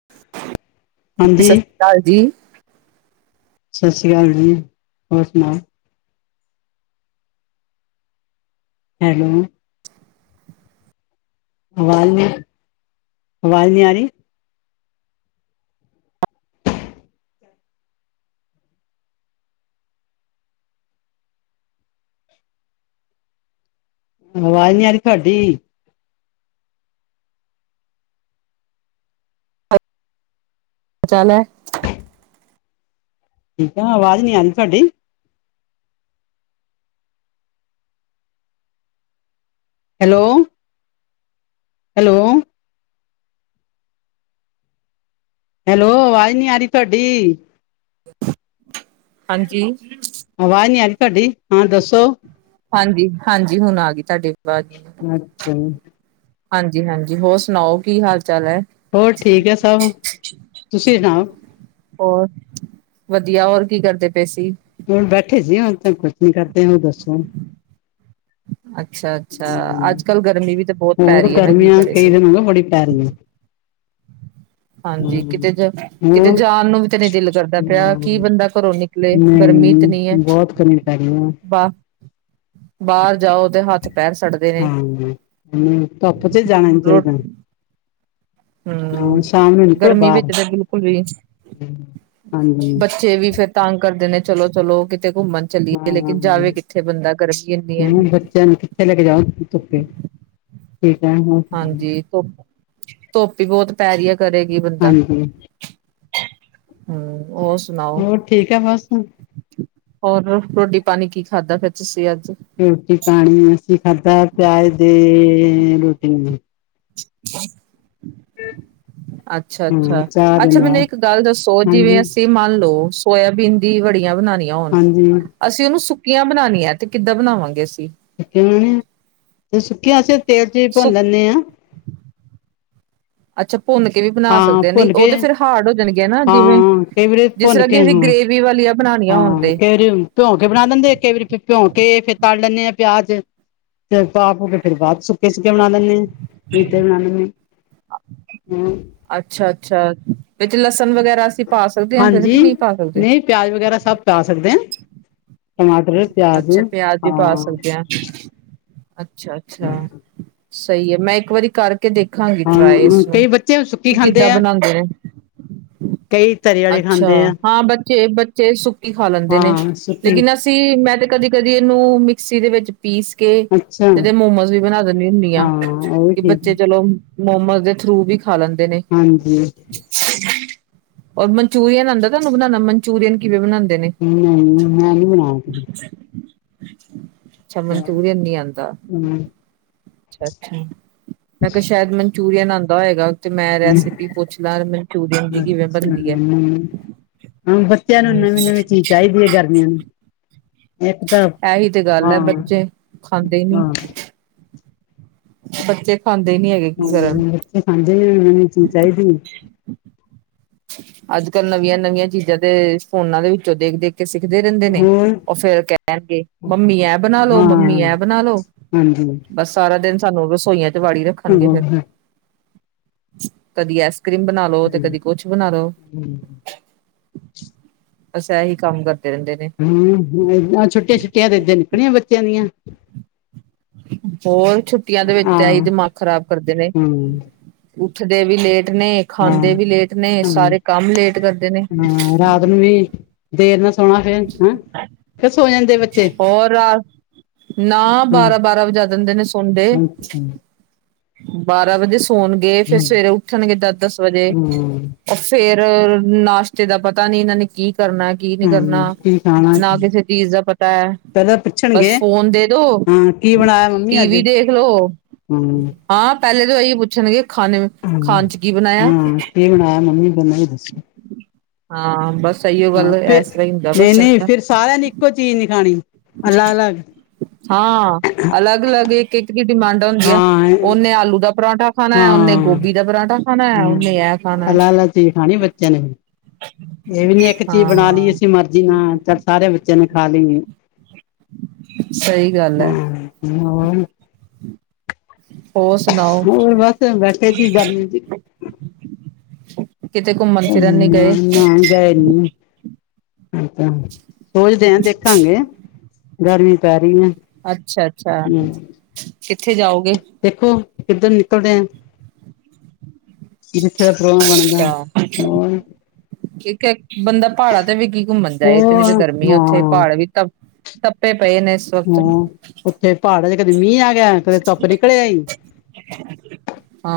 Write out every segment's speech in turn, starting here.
[inaudible] ਹਾਂਜੀ। ਢਲ ਜੀ। ਸਸ ਰੀ ਕਾਲ ਜੀ ਹੋਰ ਸੁਨਾਓ ਹੈਲੋ। ਅਵਾਜ ਨੀ, ਅਵਾਜ ਨੀ ਆ ਰਹੀ ਆਵਾਜ਼ ਨੀ ਆਰੀ ਤੁਆਡੀ। ਪਚਾਨਿਆ ਠੀਕ ਆ, ਆਵਾਜ਼ ਨੀ ਆ ਤੁਹਾਡੀ ਹੈਲੋ। ਹੈਲੋ। ਹੈਲੋ, ਆਵਾਜ਼ ਨੀ ਆ ਰੀ ਤੁਆਡੀ। ਹਾਂਜੀ। ਆਵਾਜ਼ ਨੀ ਆ ਰੀ ਤੁਆਡੀ। ਹਰ ਦੱਸੋ। ਹਾਂਜੀ ਹਾਂਜੀ ਹੁਣ ਆ ਗਈ ਤੁਆਡੀ ਵਾਜ ਮੈਨੂੰ ਅੱਛਾ ਜੀ ਹਾਂਜੀ ਹਾਂਜੀ ਹੋਰ ਸੁਣਾਓ ਕੀ ਹਾਲ ਚਾਲ ਐ ਹੋਰ ਠੀਕ ਹੈ ਸਭ ਤੁਸੀਂ ਸੁਣਾਓ। ਹੋਰ ਵਧੀਆ ਹੋਰ ਕੀ ਕਰਦੇ ਪਏ ਸੀ ਹੁਣ ਬੈਠੇ ਸੀ ਹੁਣ ਤਾਂ ਕੁੱਛ ਨੀ ਕਰਦੇ ਹੋਰ ਦੱਸੋ ਅੱਛਾ ਅੱਛਾ ਹਮ ਅੱਜ ਕੱਲ੍ਹ ਗਰਮੀ ਵੀ ਤੇ ਬਹੁਤ ਪੈ ਹੋਰ ਰਹੀ ਹੈ ਨਾ ਕਿ ਗਰਮੀਆਂ ਕਰੇ ਕਈ ਕੋਈ ਦਿਨ ਹੋ ਗਏ ਬੜੀ ਪੈ ਰਹੀ ਹੈ ਹਾਂਜੀ ਹਮ ਕਿਤੇ ਜਾ ਕਿੱਤੇ ਹੋਰ ਜਾਣ ਨੂੰ ਵੀ ਤੇ ਨਹੀਂ ਦਿਲ ਕਰਦਾ ਪਿਆ ਕੀ ਹਾਂ, ਬੰਦਾ ਘਰੋ ਨੀ ਨਿਕਲੇ ਗਰਮੀ ਇਤਨੀ ਹੈ ਨਹੀਂ ਬਹੁਤ ਗਰਮੀ ਪੈ ਰਹੀ ਹੈ ਬਾ ਬਾਹਰ ਜਾਓ ਤੇ ਹੱਥ ਪੈਰ ਸੜ ਹਾਂ ਹੂੰ ਧੁੱਪ ਚ ਜਾਣਾ ਨੀ ਚਾਹੀਦਾ ਹੂੰ ਹਾਂ ਸ਼ਾਮ ਨੂੰ ਨਿਕਲੋ ਗਰਮੀ ਵਿੱਚ ਬਾਹਰ ਤਾਂ ਬਿਲਕੁਲ ਵੀ ਹਾਂਜੀ ਬੱਚੇ ਵੀ ਫੇਰ ਤਾਂਗ ਕਰਦੇ ਨੇ ਚਲੋ ਚਲੋ ਕਿਤੇ ਘੁੰਮਣ ਚੱਲੀਏ ਹਾਂ ਲੇਕਿਨ ਜਾਵੇ ਕਿੱਥੇ ਬੰਦਾ ਗਰਮੀ ਇੰਨੀ ਹੈ ਤੈਨੂ ਕਿੱਥੇ ਲੈ ਕੇ ਜਾਓ ਧੁੱਪੇ ਠੀਕ ਏ ਹੁਨ ਹਾਂਜੀ ਧੁਪ ਧੁੱਪੀ ਹੀ ਬਹੁਤ ਪੈ ਰਹੀ ਆ ਕਰੇ ਕੀ ਬੰਦਾ ਹਾਂਜੀ ਹੂੰ ਹੋਰ ਸੁਣਾਓ ਹੋਰ ਠੀਕ ਹੈ ਬਸ ਹੋਰ ਰੋਟੀ ਪਾਨੀ ਕੀ ਖਾਧਾ ਫੇਰ ਤੁਸੀਂ ਅੱਜ ਰੋਟੀ ਪਾਣੀ ਅਸੀਂ ਖਾਧਾ ਪਿਆਜ ਦੇ ਰੋਟੀ ਨੂੰ [unintelligible] ਅੱਛਾ ਅੱਛਾ ਹਾਂ ਚਾਹ ਦੇ ਅੱਛਾ ਮੈਨੂੰ ਨਾਲ ਇੱਕ ਗੱਲ ਦੱਸੋ ਜਿਵੇਂ ਹਾਂਜੀ ਅਸੀਂ ਮੰਨ ਲਓ ਸੋਇਆਬੀਨ ਦੀ ਵੜੀਆਂ ਬਣਾਣੀਆਂ ਹੋਣ ਹਾਂਜੀ ਅਸੀਂ ਉਹਨੂੰ ਸੁੱਕੀਆਂ ਬਣਾਨੀਆਂ ਤੇ ਕਿੱਦਾਂ ਬਣਾਵਾਂਗੇ ਅਸੀਂ ਸੁੱਕੇ ਤੇ ਸੁੱਕੀਆਂ ਅਸੀਂ ਤੇਲ ਚ ਵੀ ਭੁੰਨ ਸੁੱਕ ਲੈਂਦੇ ਆ ਅੱਛਾ ਭੁੰਨ ਕੇ ਵੀ ਬਣਾ ਹਾਂ ਸਕਦੇ ਹ ਨਹੀਂ ਭੁੰਨ ਉਹ ਕੇ ਤੇ ਫਿਰ ਹਾਰਡ ਹੋ ਜਾਣਗੇ ਨਾ ਜਿਵੇਂ ਹਾਂ ਕਈ ਵਾਰੀ ਜਿਸ ਭੁੰਨ ਤਰ੍ਹਾਂ ਕੇ ਕਿ ਅਸੀਂ ਹਾਂ ਗ੍ਰੇਵੀ ਵੀਹ ਵਾਲੀ ਅਪ ਹਾਂ ਕਈ ਵਾਰੀ ਭਿਉਂਕੇ ਬਣਾ ਦਿੰਦੇ ਆ ਕਈ ਵਾਰੀ ਭਿਉਂਕੇ ਫਿਰ ਤਲ ਲੈਂਦੇ ਆ ਪਿਆਜ ਤੇ ਪਾ ਪੂ ਕੇ ਫੇਰ ਬਾਅਦ ਸੁੱਕੇ ਸੁੱਕੀਆਂ ਬਣਾ ਦਿੰਨੇ ਆ ਇਹ ਤੇ ਮੈਂ ਹਮ [unintelligible] ਅੱਛਾ ਅੱਛਾ ਵਿੱਚ ਲਸਣ ਵਗੈਰਾ ਪਾ ਸਕਦੇ ਹਾਂ ਫਿਰ ਕਿ ਹਾਂਜੀ ਨਹੀਂ ਪਾ ਸਕਦੇ? ਨਹੀਂ ਪਿਆਜ ਵਗੈਰਾ ਸਭ ਪਾ ਸਕਦੇ ਆ ਟਮਾਟਰ ਪਿਆਜ ਅੱਛਾ ਪਿਆਜ ਵੀ ਪਾ ਹਾਂ ਸਕਦੇ ਆ ਅੱਛਾ ਅੱਛਾ ਸਹੀ ਹੈ ਮੈਂ ਇੱਕ ਵਾਰੀ ਕਰ ਕੇ ਦੇਖਾਂਗੀ ਟਰਾਏ ਹਾਂ ਇਸਨੂੰ ਕਈ ਬੱਚੇ ਸੁੱਕੀ ਕੀ ਖਾਂਦੇ ਕਿੱਦਾਂ ਆ ਬਣਾਉਂਦੇ ਨੇ ਕਈ ਤਰੀ ਵਾਲੇ ਅੱਛਾ ਖਾਂਦੇ ਆ ਹਾਂ ਬੱਚੇ ਬੱਚੇ ਸੁੱਕੀ ਖਾ ਲੈਂਦੇ ਨੇ ਹਾਂ ਸੁੱਕੀ ਲੇਕਿਨ ਅਸੀ ਮੈਂ ਤੇ ਕਦੀ ਕਦੀ ਇਹਨੂੰ ਮਿਕਸੀ ਦੇ ਵਿੱਚ ਪੀਸ ਕੇ ਅੱਛਾ ਤੇ ਇਦੇ ਮੋਮੋਜ਼ ਵੀ ਬਣਾ ਦਿੰਨੀ ਹੁੰਨੀ ਆ ਹਾਂ ਉਹ ਵੀ ਕਿ ਠੀਕ ਬੱਚੇ ਚਲੋ ਮੋਮੋ ਦੇ ਥਰੂ ਵੀ ਖਾ ਲੈਂਦੇ ਨੇ। ਹਾਂਜੀ। [unintelligible] ਔਰ ਮੰਨਚੂਰੀਅਨ ਆਂਦਾ ਤਾਨੂੰ ਬਨਾਨਾ ਮਨਚੂਰੀਅਨ ਕਿਵੇ ਬਨਾਂਦੇ ਨੇ? ਨਈ ਨੀ ਮੈਂ ਨੀ ਬਨਾਯਾ ਕਦੀ। ਅਛਾ, ਮਨਚੂਰੀਅਨ ਨੀ ਆਂਦਾ। ਅੱਛਾ ਅੱਛਾ। ਮੈਂ ਕੈ ਸੈ਼ਦ ਮਨਚੂਰੀਅਨ ਆਂਦਾ ਹੋਏਗਾ। ਤੇ ਮੈਂ ਰੈਸਿਪੀ ਪੁੱਛ ਲਾਂ ਮਨਚੂਰੀਅਨ ਦੀ ਕਿਵੇਂ ਬਨਦੀ ਐ? ਕਦੀ ਹਾਂ ਬੱਚੇਆਂ ਨੂੰ ਨਵੀਂ ਨਵੀਂ ਚੀਜ ਚਾਈਦੀ ਐ ਗਰਮੀਆਂ ਨੂੰ। ਇੱਕ ਤਾਂ ਐਈ ਤੇ ਗੱਲ ਹਾਂ ਐ ਬੱਚੇ ਖਾਂਦੇ ਨੀ। ਹਾਂ ਹਾਂ ਬੱਚੇ ਖਾਂਦੇ ਨੀ ਹੈਗੇ। ਕੀ ਕਰਾਂ? ਤੇ ਖਾਂਦੇ ਏਨਾਨੂੰ ਚੀਜ ਚਾਈਦੀ ਏ। ਅੱਜ-ਕੱਲ ਨਵੀਆਂ ਨਵੀਆਂ ਚੀਜਾਂ ਤੇ ਫੋਨਾਂ ਦੇ ਵਿੱਚੋਂ ਦੇਖ ਦੇਖ ਕੇ ਸਿੱਖਦੇ ਰੇਂਦੇ ਨੇ। ਹੋਰ ਓ ਫੇਰ ਕੈਨਗੇ ਮੰਮੀ ਐ ਬਨਾ ਲੋ, ਹਾਂ ਮੰਮੀ ਐ ਬਨਾ ਲੋ। ਹਾਂਜੀ। ਬਸ ਸਾਰਾ ਦਿਨ ਸਾਨੂੰ ਰਸੋਈਆਂ ਚ ਵਾੜੀ ਰੱਖਨਗੇ ਫੇਰ ਹਾਂ ਕਦੀ ਐ ਕਰੀਮ ਬਨਾ ਲੋ, ਤੇ ਕਦੀ ਕੁਛ ਬਨਾ ਲੋ। ਅਸ ਐਹੀ ਕੰਮ ਕਰਦੇ ਰੇਂਦੇ ਨੇ। ਹੂੰ, ਆ ਛੁੱਟੀਆਂ- ਛੁੱਟੀਆਂ ਦੇ ਦਿਨ ਕਨੇ ਬੱਚੇਆਂ ਦੀਆਂ। ਹੋਰ, ਛੁੱਟੀਆਂ ਦੇ ਵਿੱਚ ਹਾਂ ਤੇ ਐਈ ਹਮ ਦਿਮਾਗ ਖਰਾਬ ਕਰਦੇ ਨੇ। ਹਾਂ ਉੱਠਦੇ ਵੀ ਲੇਟ ਨੇ, ਹਾਂ ਖਾਂਦੇ ਵੀ ਲੇਟ ਨੇ, ਸਾਰੇ ਕੰਮ ਲੇਟ ਕਰਦੇ ਨੇ। ਹੁਨ ਵੀ ਦੇਰ ਨਾਲ ਸੋਣਾ ਫੇ ਹਾ, ਕੇ ਸੋ ਜਾਂਦੇ ਬੱਚੇ। ਹੋਰਾ? ਨਾ, ਹਾਂ ਬਾਰਾਂ- ਬਾਰਾਂ ਵਜਾ ਦੇਂਦੇ ਨੇ ਸੌਂਦੇ। ਅੱਛਾ ਬਾਰਾਂ ਵਜੇ ਸੋਨਗੇ, ਫੇਰ ਸਵੇਰੇ ਹਮ ਉੱਠਨਗੇ ਦਸ- ਦਸ ਵਜੇ। ਹਮ ਓ ਫੇਰ ਨਾਸ਼ਤੇ ਦਾ ਪਤਾ ਨੀ। ਏਨਾਂ ਨੇ ਕੀ ਕਰਨਾ? ਕੀ ਕੀ ਨੀ ਕਰਨਾ। ਹਮ ਕੀ ਖਾਣਾ ਨਾ ਕਿਸੇ ਚੀਜ਼ ਦਾ ਪਤਾ ਐ। ਪਹਿਲਾਂ ਬਸ ਪੁੱਛਣਗੇ ਫੋਨ ਦੇ ਦੋ। ਹਾਂ ਕੀ ਬਣਾਇਆ ਮੰਮੀ ਅੱਜ ਟੀਵੀ ਦੇਖਲੋ। ਹੂੰ। ਹਾਂ, ਪੈਲੇ ਤੇ ਐਈ ਓ ਪੁੱਛਨਗੇ ਖਾਨੇ ਮੇ ਹੂੰ। ਹਾਂ, ਕੀ ਬਣਾਏਆ ਮੰਮੀ ਬ ਮਨ ਦਸੋ? ਹਾਂ, ਬਸ ਐਈਓ ਗੱਲ ਐਸ ਤਰਾਂ ਈ ਹੁੰਦਾ, ਬਸ ਏਨਨ ਦਾ। ਸਾਰੇਆਂ ਨੇ ਇੱਕੋ ਚੀਜ਼ ਨੀ ਖਾਣੀ, ਅਲਗ-ਅਲੱਗ। ਹਾਂ, ਅਲੱਗ-ਅਲੱਗ ਇੱਕ-ਇੱਕ ਦੀ ਡਿਮਾਂਡਾ ਹੁੰਦੀਆ ਐ। ਹਾਂ ਓਨੇ ਆਲੂ ਦਾ ਪਰੌਠਾ ਹਾਂ, ਹਂ। ਉਹਨੇ ਇਹ ਖਾਣਾ ਹੈ। ਅਲਗ-ਅਲੱਗ ਚੀਜ ਖਾਣੀ ਬੱਚੇਆਂ ਨੇ ਵੀ। ਏ ਵੀ ਨੀ ਏਕ ਚੀਜ਼ ਬਣਾ ਲੀਏ ਹਾਂ-ਹਾਂ ਅਸੀ ਮਰਜੀ ਨਾਲ। ਸਾਰੇਆਂ ਬੱਚੇਆਂ ਨੇ ਖਾ ਲੀ। ਸਹੀ ਗੱਲ ਹੈ, ਹਾਂ, ਹੋਰ। ਹੋਰ ਸੁਨਾਓ। ਹੋਰ ਬਸ ਬੈਠੇ ਸੀ ਗਰਮੀ ਚ ਕਿਤੇ ਘੁੰਮਣ ਹੂਂ ਫਿਰਨ ਹੁਨ ਨੀ ਗਏ, ਨਾਨ ਨਾਨ ਗਏ ਨੇ। ਅੱਛਾ, ਸੋਚਦੇ ਆਂ, ਦੇਖਾਂਗੇ। ਗਰਮੀ ਪੈ ਰੀ ਐ। ਅੱਛਾ ਅੱਛਾ, ਕਿੱਥੇ ਜਾਓਗੇ? ਦੇਖੋ, ਕਿੱਧਰ ਨਿਕਲਦੇ ਆ? ਜਿਥੇ ਦਾ ਪੋ੍ਗਰਾਮ ਬਣਦਾ ਹੋਰ। ਕਿ ਕੇ ਬੰਦਾ ਪਾੜਾਂ ਤੇ ਵੀ ਕੀ ਘੁੰਮਣ ਜਾਏ, ਉਹ ਇਤਨੀ ਤੇ ਗਰਮੀ ਐ ਹਾਂ ਓਥੇ ਪਾੜ ਵੀ ਤਪ ਤਪੇ ਪਏ ਨੇ। ਵਕਤ, ਹਾਂ, ਉੱਥੇ ਪਹਾੜਾਂ ਚ ਕਦੇ ਮੀਂਹ ਆ ਗਿਆ, ਕਦੇ ਧੁੱਪ ਨਿਕਲੇ ਆਈ।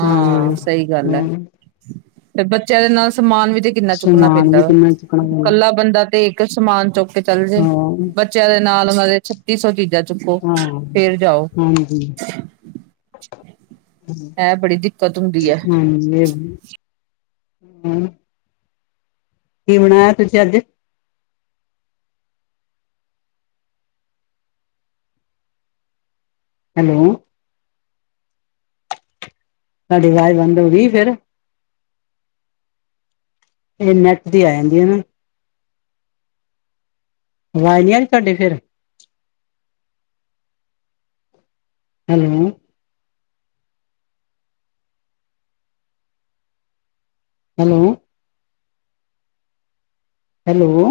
ਹਾਂ, ਸਹੀ ਗੱਲ ਹੈ। ਹਮ। ਤੇ ਬੱਚਿਆਂ ਦੇ ਨਾਲ ਸਮਾਨ ਵੀ ਤੇ ਕਿੰਨਾ ਚੁੱਕਣਾ ਸਮਾਨ ਪੈਂਦਾ ਵੀ ਵਾ। ਕਿੰਨਾ ਚੁੱਕਣਾ ਪੈਂਦਾ ਕੱਲਾ ਬੰਦਾ ਤੇ ਸਮਾਨ ਚੁੱਕ ਕੇ ਚੱਲ ਜਾਈਂ, ਹਾਂ ਬੱਚਿਆਂ ਦੇ ਨਾਲ ਉਹਨਾਂ ਦੇ ਛੱਤੀ ਸੌ ਚੀਜ਼ਾਂ ਨੇ। ਚੁੱਕੋ, ਹਾਂ ਫੇਰ ਜਾਓ। ਹਾਂਜੀ ਹੈ, ਬੜੀ ਦਿੱਕਤ ਹੁੰਦੀ ਹੈ। ਹਮ, ਇਹ। [unintelligible] ਹਮ। ਕੀ ਬਣਾਇਆ ਤੁਸੀਂ ਅੱਜ? ਹੈਲੋ। ਤੁਹਾਡੀ ਆਵਾਜ਼ ਬੰਦ ਹੋ ਗਈ ਫੇਿਰ? ਇਹ ਨੈੱਟ ਦੀ ਆ ਜਾਂਦੀ ਹੈ ਨਾ। ਆਵਾਜ਼ ਨਹੀਂ ਆਈ ਤੁਹਾਡੇ ਫੇਰ? ਹੈਲੋ। ਹੈਲੋ। ਹੈਲੋ।